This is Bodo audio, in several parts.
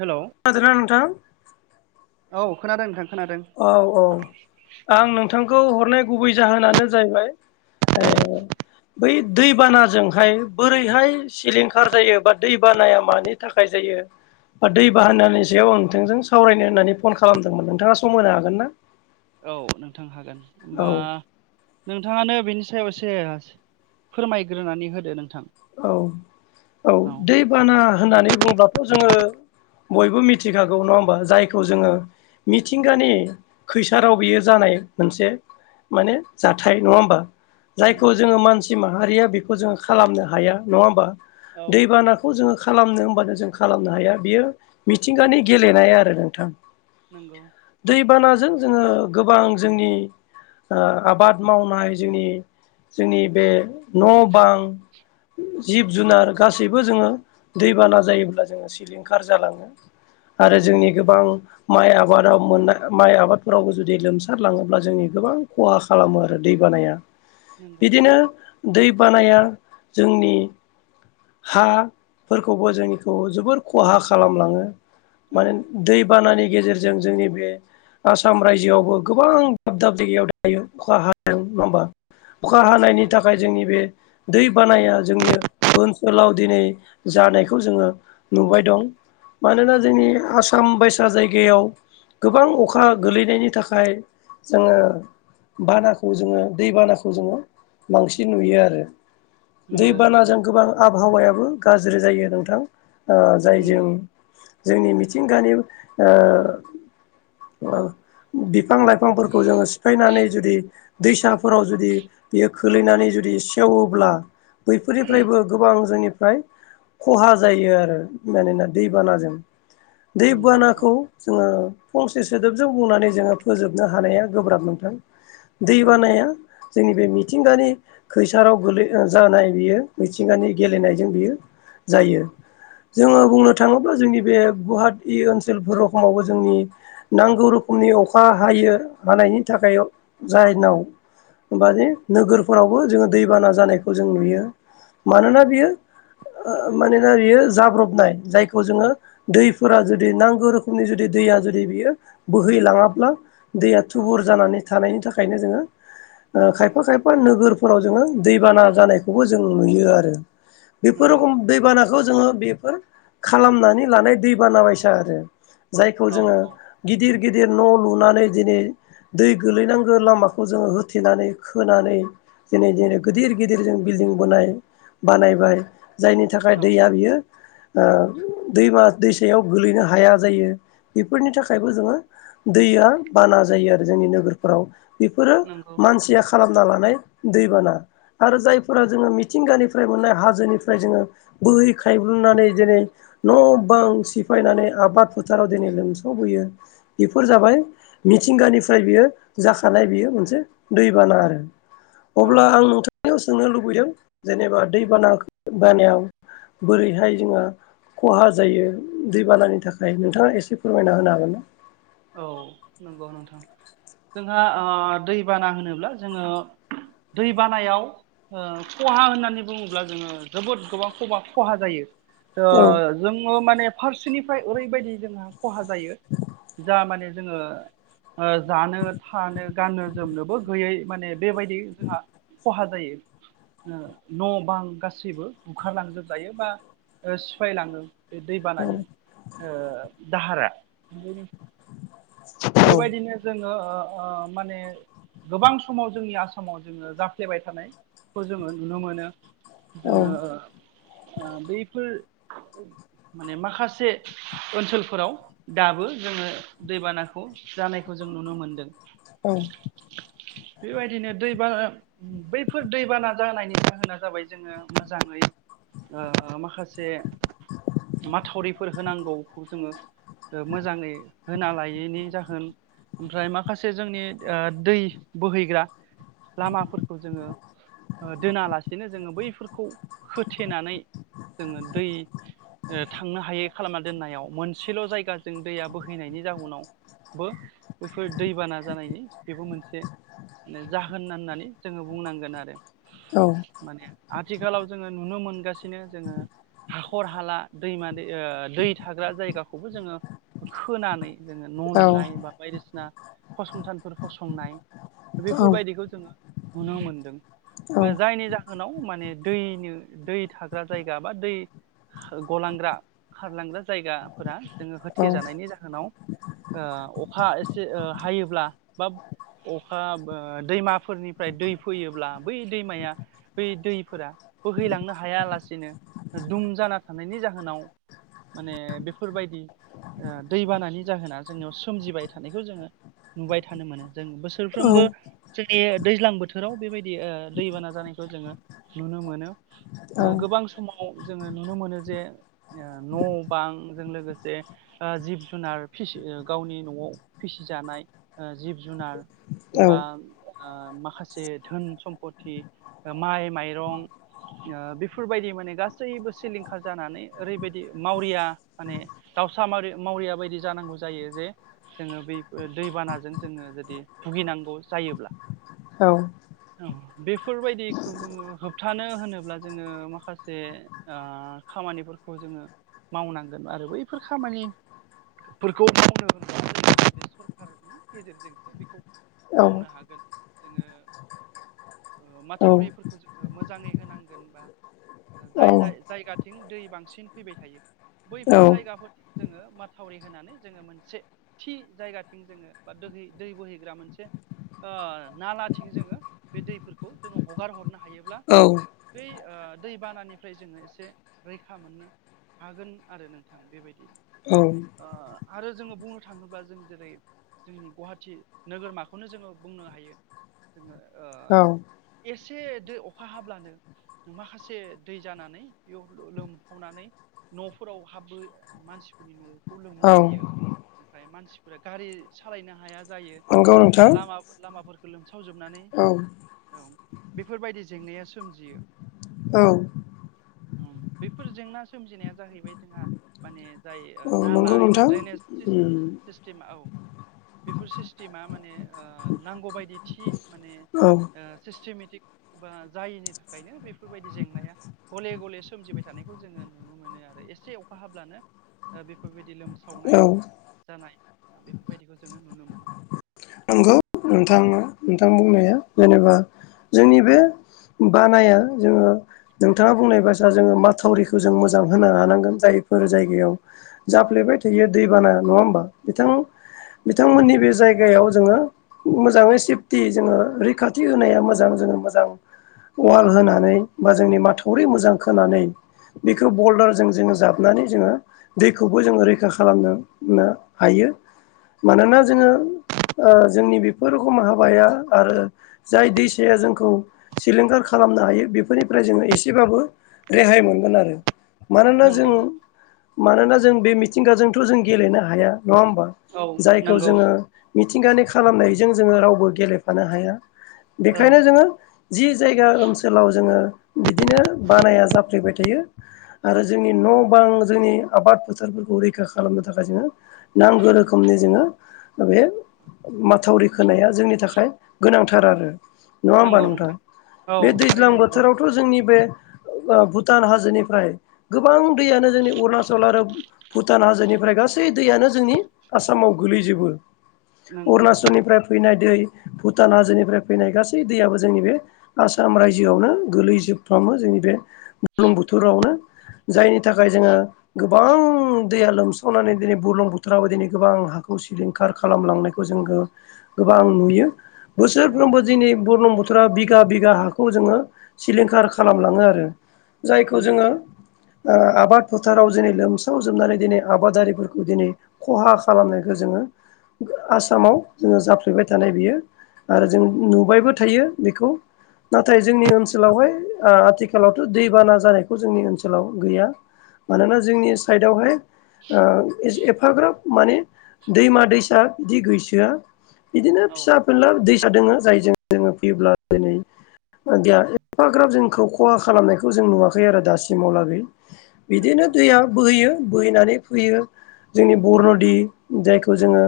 हेलौ खोनादों ना नोंथां? औ खोनादों नोंथां। खोनादों ओ औ, आं नोंथांखौ हरनाय गुबै जाहोनानो जाहैबाय ओ बै दैबानाजोंहाय बोरैहाय सिलिंखार जायो, बा दैबानाया मानि थाखाय जा यो, ओ दै बाहनानि सायाव आं नोंथांजों सावरायनो होननानै फन खालामदोंमोन नोंथाङा स म होनो हागोन ना? औ नोंथां हागोन। औ होमबा नों थाङानो बिनि सायाव एसे फोरमायग्रोनानै होदो नोंथां। औ-औ औ दै बाना होननानै बुङब्लाथ' जोङो बयबो मिथिखागौ, नङा होमबा? जायखौ जोङो मिथिंगानि खैसाराव बियो जानाय मोनसे माने जाथाय नङा होमबा? जायखौ नंगौ जोङो मानसि माहारिया बेखौ जोङो खालामनो हाया, नङा होमबा? औ दैबानाखौ जोङो खालामनो होमबानो जों खालामनो हाया बियो मिथिंगानि गेलेनाय आरो नोंथां। नंगौ। दैबानाजों जोङो गोबां जोंनि ओ आबाद मावनाय जोंनि जोंनि बे न'-बां जिब-जुनार गासैबो जोङो, दैबाना जायोब्ला जोङो सिलिंखार जालाङो। औ आरो जोंनि गोबां माइ आबादाव मोननाय माइ आबादफोरावबो जुदि लोमसारलाङोब्ला जोंनि गोबां, खहा खालामो आरो दैबा नाया नंगौ बिदिनो दै बानाया जोंनि हा फोरखौबो जोंखौ जोबोर खहा खालामलाङो। औ माने दैबानानि गेजेरजों जोंनि बे आसाम राइजो आवबो गोबां दाब अखा हानायनि नंगौ थाखाय जोंनि बे दै बानाया जोंनि ओनसोलाव दिनै जानायखौ जोङो नुबाय दं। मानोना जोंनि आसाम बायसा जायगायाव गोबां अखा गोलैनायनि थाखाय जोङो बानाखौ जोङो दै बानाखौ जोङो बांसिन नुयो आरो। नंगौ औ दैबानाजों गोबां आबहावायाबो गाज्रि जायो नोंथां। ओ जायजों जोंनि मिथिंगानि ओ ओ बि फां लाइफांफोरखौ जोङो सिफायनानै जुदि दैसाफोराव जुदि बियो खोलैनानै जुदि सेवोब्ला बैफोरनिफ्रायबो गोबां जोंनि फ्राय खहा जायो आरो मानोना दैबानाजों। दै नंगौ औ बानाखौ जोङो फंसे सोदोबजों बुंनानै जोङो फोजोबनो हानाया गोब्राब नथां दै नंगौ बानाया जोंनि बे मिथिंगानि खैसाराव गोलै जानाय बियो मिथिंगानि गेलेनायजों बियो जायो। जोङो नंगौ बुंनो थाङोब्ला जोंनि बे गुवाहा ओनसोलफोरखावबो जोंनि नांगौ रोखोमनि अखा हायो हानाय नि थाखाय जायनाव हबे नोगोरफोरावबो जोङो दैबाना जानाय खौ जों नुयो मानोना बियो मानोना बेयो जाब्रबनाय जायखौ जोङो दैफोरा जुदि नांगौ रोखोमनि जुदि दैया जुदि बियो बोहैलाङाब्ला दैया औ थुबुर जानानै थानायनि थाखायनो जोङो खायफा-खायफा नोगोरफोराव जोङो दैबाना जानायखौबो जों नुयो आरो। बेफोर नंगौ रखम दैबानाखौ जोङो बेफोर खालामनानै लानाय दै बाना बायसा आरो। जायखौ औ जोङो औ गिदिर गिदिर न' लुना दिनै दै गोलैनांगौ लामाखौ जोङो होथेनानै खोनानै जै जनो गिदिर गिदिरजों बिल्डिं ब बानायबाय जायनि थाखाय औ दैया बियो ओ दैमा दैसायाव गोलैनो हाया जायो। बेफोरनि थाखायबो जोङो दैया बाना जायो आरो जोंनि नोगोरफोराव। बेफोरो नंगौ मानसिया खालामना लानाय दैबाना आरो जायफोरा जोङो मिथिंगानिफ्राय मोननाय हाजोनिफ्राय जोङो बोहै खायब्लनानै जेरै न' बां सिफायनानै आबाद फोथाराव दिनै लोमसावबोयो बेफोर जाबाय मि थिंगानिफ्राय बियो जाखानाय बेयो मोनसे दैबाना आरो औ अब्ला आं नोंथ नाव सोंनो लुबैदों जेनेबा दै बाना बानायाव बोरैहाय जोङो खहा जायो दैबानानि थाखाय नोंथाङा एसे फोरमायना होनो हागोन ना? औ नंगौ नोंथां जोंहा दैबाना होनोब्ला जोङो दै बानायाव ओ खहा होननानै बुङोब्ला जोङो जोबोद गोबां खबा खहा जायो। ओ औ जोङो माने फारसेनिफ्राय ओरैबायदि जोंहा खहा जायो जा माने जोङो जानो थानो गाननो जोमनोबो गैयै माने बेबायदि जोंहा खहा जायो न' बां गासैबो बुखारलांजोबजायो बा सिफायलाङो बे दैबानानि ओ दाहारा उम बेबायदिनो जों ओ माने गोबां समाव जोंनि आसामाव जोङो जाफ्लेबाय थानाय खौ जोङो नुनो मोनो जोङो औ बैफोर माने माखासे ओनसोलफोराव दाबो जोङो दैबाना खौ जानायखौ जों नुनो मोनदों औ बेबायदिनो दैबाना बैफोर दैबाना जानायनि जाहोना जाबाय जोङो मोजाङै ओ माखासे माथावरिफोर होनांगौखौ जोङो ओ मोजाङै होना लायैनि जोन ओमफ्राय माखासे जोंनि दै बोहैग्रा लामाफोरखौ जोङो ओ दोनालासेनो जोङो बैफोरखौ होथेनानै जोङो दै ओ थांनो हायै खालामना दोननायाव मोनसेल' जायगाजों दैया बोहैनायनि जाउनाव बो बैफोर दैबाना जानायनि बेबो मोनसे माने जाहोन होननानै जोङो बुंनांगोन आरो औ माने आथिखालाव जोङो नुनो मोनगासिनो जोङो हाखर हाला दैमा ओ दै थाग्रा जायगाखौबो जोङो खोनानै जोङो न' लु नाय बा बायदिसिना फसंथानफोर फसंनाय बेफोरबायदिखौ जोङो नुनो मोनदों जायनि ओ जाहोनाव माने दैनो दै थाग्रा जायगा बा दै गलांग्रा खारलांग्रा जायगाफोरा जोङो होथेजानायनि जाहोनाव अखा एसे ओ हायोब्ला बा अखा ओ दैमाफोरनिफ्राय दै फैयोब्ला बै दैमाया बै दैफोरा बोहैलांनो हायालासेनो दुम जाना थानायनि जाहोनाव माने बेफोरबायदि ओ दै बानानि जाहोना जोंनियाव सोमजिबाय थानायखौ जोङो नुबायथानो मोनो जों बोसोरफ्रोमबो जोंनि दैज्लां बोथोर राव बेबायदि ओ दैबाना जानायखौ जोङो नुनो मोनो ओ गोबां समाव जोङो नुनो मोनो जे न' बां जों लोगोसे जिब जुनार फिसि ओ गावनि न'आव फिसिजानाय जिब जुनार बा ओ माखासे धोन सम्पथि माइ माइरं ओ बेफोरबायदि माने गासैबो सिलिंखार जानानै ओरैबायदि मावरिया माने दावसा माव-मावरिया बायदि जानांगौ जायो जे जोङो बे दैबानाजों जोङो जुदि भुगिनांगौ जायोब्ला औ बेफोरबायदिखौ जोङो होबथानो होनोब्ला जोङो माखासे ओ खामानिफोर खौ जोङो मावनांगोन आरो बैफोर खामानि फोरखौ मावनो [unintelligible] सरखारनि गेजेरजोंसो बेखौ मावनो हागोन जोङो ओ औ माथावरिफोरखौ जोङो मोजाङै होनांगोन बा जाय जाय-जायगाथिं दै बांसिन फैबाय थायो बैफोर जायगाफोरथिं जोङो माथावरि होनानै जोङो मोनसे थि जायगाथिं जोङो बोहै बा दै बोहैग्रा मोनसे ओ नालाथिं जोङो बे दैफोरखौ जोङो हगार हरनो हायोब्ला बै ओ दै बानानिफ्राय जोङो एसे रैखा मोननो हागोन आरो नोंथां बेबायदिनो आरो जोङो बुंनो थाङोब्ला जों जेरै जोंनि गुवाहाटि नोगोरमाखौनो जोङो बुंनो हायो जोङो ओ औ एसे दै अखा हाब्लानो माखासे दै जानानै बेयाव लोमफावनानै न'फोराव हाबो मानसिफोरनि न' खौ लोमला होयो ओमफ्राय मानसिफोरा गारि सालायनो हाया जायो नंगौ नोंथां लामाफोरखौ लोमसावजोबनानै औ औ बेफोरबायदि जेंनाया सोमजियो औ। बेफोर जेंना सोमजिनाया जाहैबाय जोंहा माने जाय औ नाला नंगौ एबा नोंथां ड्रेनेज सिस्टेमाव औ बेफोर सिस्टेमा माने ओ नांगौबायायदि थि माने औ ओ सिस्टेमेटिक बा जायिनि थाखायनो बेफोरबायदि जेंनाया गले गले सोमजिबाय थानाय जोङो नुनो मोनो आरो एसे अखा हाब्लानो बेफोरबायदि लोमसावनाय औ जानाय बेफोरबायदिखौ जोङो नुनो मोनो। नंगौ नोंथां नोंथां बुंनाया जेनेबा जोंनि बे बानाया जोङो नोंथाङा बुंनाय बास जोङो माथावरिखौ जों मोजां होनो लानांगोन जायफोर जायगायाव जाफ्लेबाय थायो दैबाना नङा होमबा बिथां बिथांमोननि बे जायगायाव जोङो मोजाङै सेफटि जोङो रैखाथि होनाया मोजां जोङो मोजां औ ववाल होनानै बा जोंनि माथावरि मोजां खोनानै बेखौ बलदारजों जोङो जाबनानै जोङो दैखौबो जोङो रैखा खालामनो हायो। मानोना नंगौ जोङो जोंनि बेफोर खम हाबाया आरो जाय दैाया जोंखौ सिलिंखार खालाम खालामनो हायो बेफोरनिफ्राय जोङो एसेबाबो रेहाय मोनगोन आरो मानोना जों नंगौ नोंथां मानोना जों बे मिथिंगाजोंथ' जों गेलेनो हाया। नङा होमबा औ जायखौ नंगौ जोङो मिथिंगानि खालामनायजों जोङो रावबो गेलेफानो हाया। औ बेखायनो जोङो जि जायगायाव ओनसोलाव जोङो बिदिनो बानाया जाफ्लेबाय थायो आरो जोंनि न' बां जोंनि आबाद फोथारफोरखौ रैखा खालामनो थाखाय जोङो नांगौ रोखोमनि जोङो बे माथावरि खोनाया जोंनि थाखाय गोनांथार आरो नङा होमबा नोंथां? औ बे दैज्लां थारैनो नंगौ बोथोरावथ' जोंनि बे भुटान हाजोनिफ्राय गोबां दैयानो जोंनि अरुणचल आरो भुटान हाजोनिफ्राय ओमफ्राय गासै दैयानो जोंनि आसामाव गोलैजोबो नंगौ अरुणचलनिफ्राय फैनाय दै भुटान हाजोनिफ्राय फैनाय गासै दैयाबो जोंनि बे आसाम रायजोआवनो गोलै जोबफ्रामो जोंनि बे बुरलुंबुथुरावनो जायनि थाखाय जोङो गोबां दैया लोमसावनानै दिनै बुरलुं बोथोराव दिनै गोबां हा खौ सिलिंखार खालामलांनायखौ जोङो गोबां नुयो। औ बोसोरफ्रोमबो दिनै बुरलुंबुथुरा बिगा बिगा हाखौ जोङो सिलिंखार खालामलाङो आरो जायखौ नंगौ जोङो आबाद फोथाराव दिनै लोमसाव जोबनानै दिनै आबादारिफोरखौ दिनै खहा खालामनायखौ जोङो आसामाव जोङो जाफ्लेबाय थानाय बियो आरो जों नुबायबो थायो बेखौ नाथाय जोंनि ओनसोलावहाय आथिखालावथ' दैबाना जानायखौ जोंनि ओनसोलाव गैया। मानोना जोंनि साइडआवहाय ओ एफाग्राब माने दैमा दैसा बिदि गैसोआ बिदिनो औ फिसा फिला दैसा दोङो जायजों जोङो फैयोब्ला दिनै एफाग्राब जोंखौ खहा खालामनायखौ जों नुवाखै आरो दासिमावलागै बिदिनो नंगौ दैया बोहैयो बोहैनानै फैयो जोंनि बरनदि जायखौ जोङो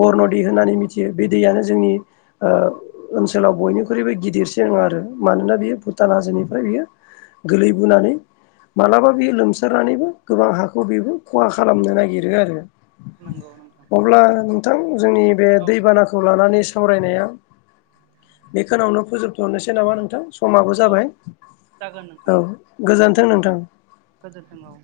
बरन' दै होननानै मिथियो बे दैयानो जोंनि ओनसोलाव बयनिखुइ ख्रुइबो गिदिरसिन आरो मानोना बियो भुटान हाजोनिफ्राय बियो गोलैबोनानै मालाबा बेयो लोमसारनानैबो गोबां हाखौ बेबो खहा खालामनो नागिरो आरो नंगौ नोंथां अब्ला नोंथां जोंनि बे औ दैबानाखौ लानानै सावरायनाया बेखौनावनो फोजोबथ'नोसै नामा नोंथां समाबो औ जाबाय जागोन नोंथां औ गोजोनथों नोंथां गोजोन्थों औ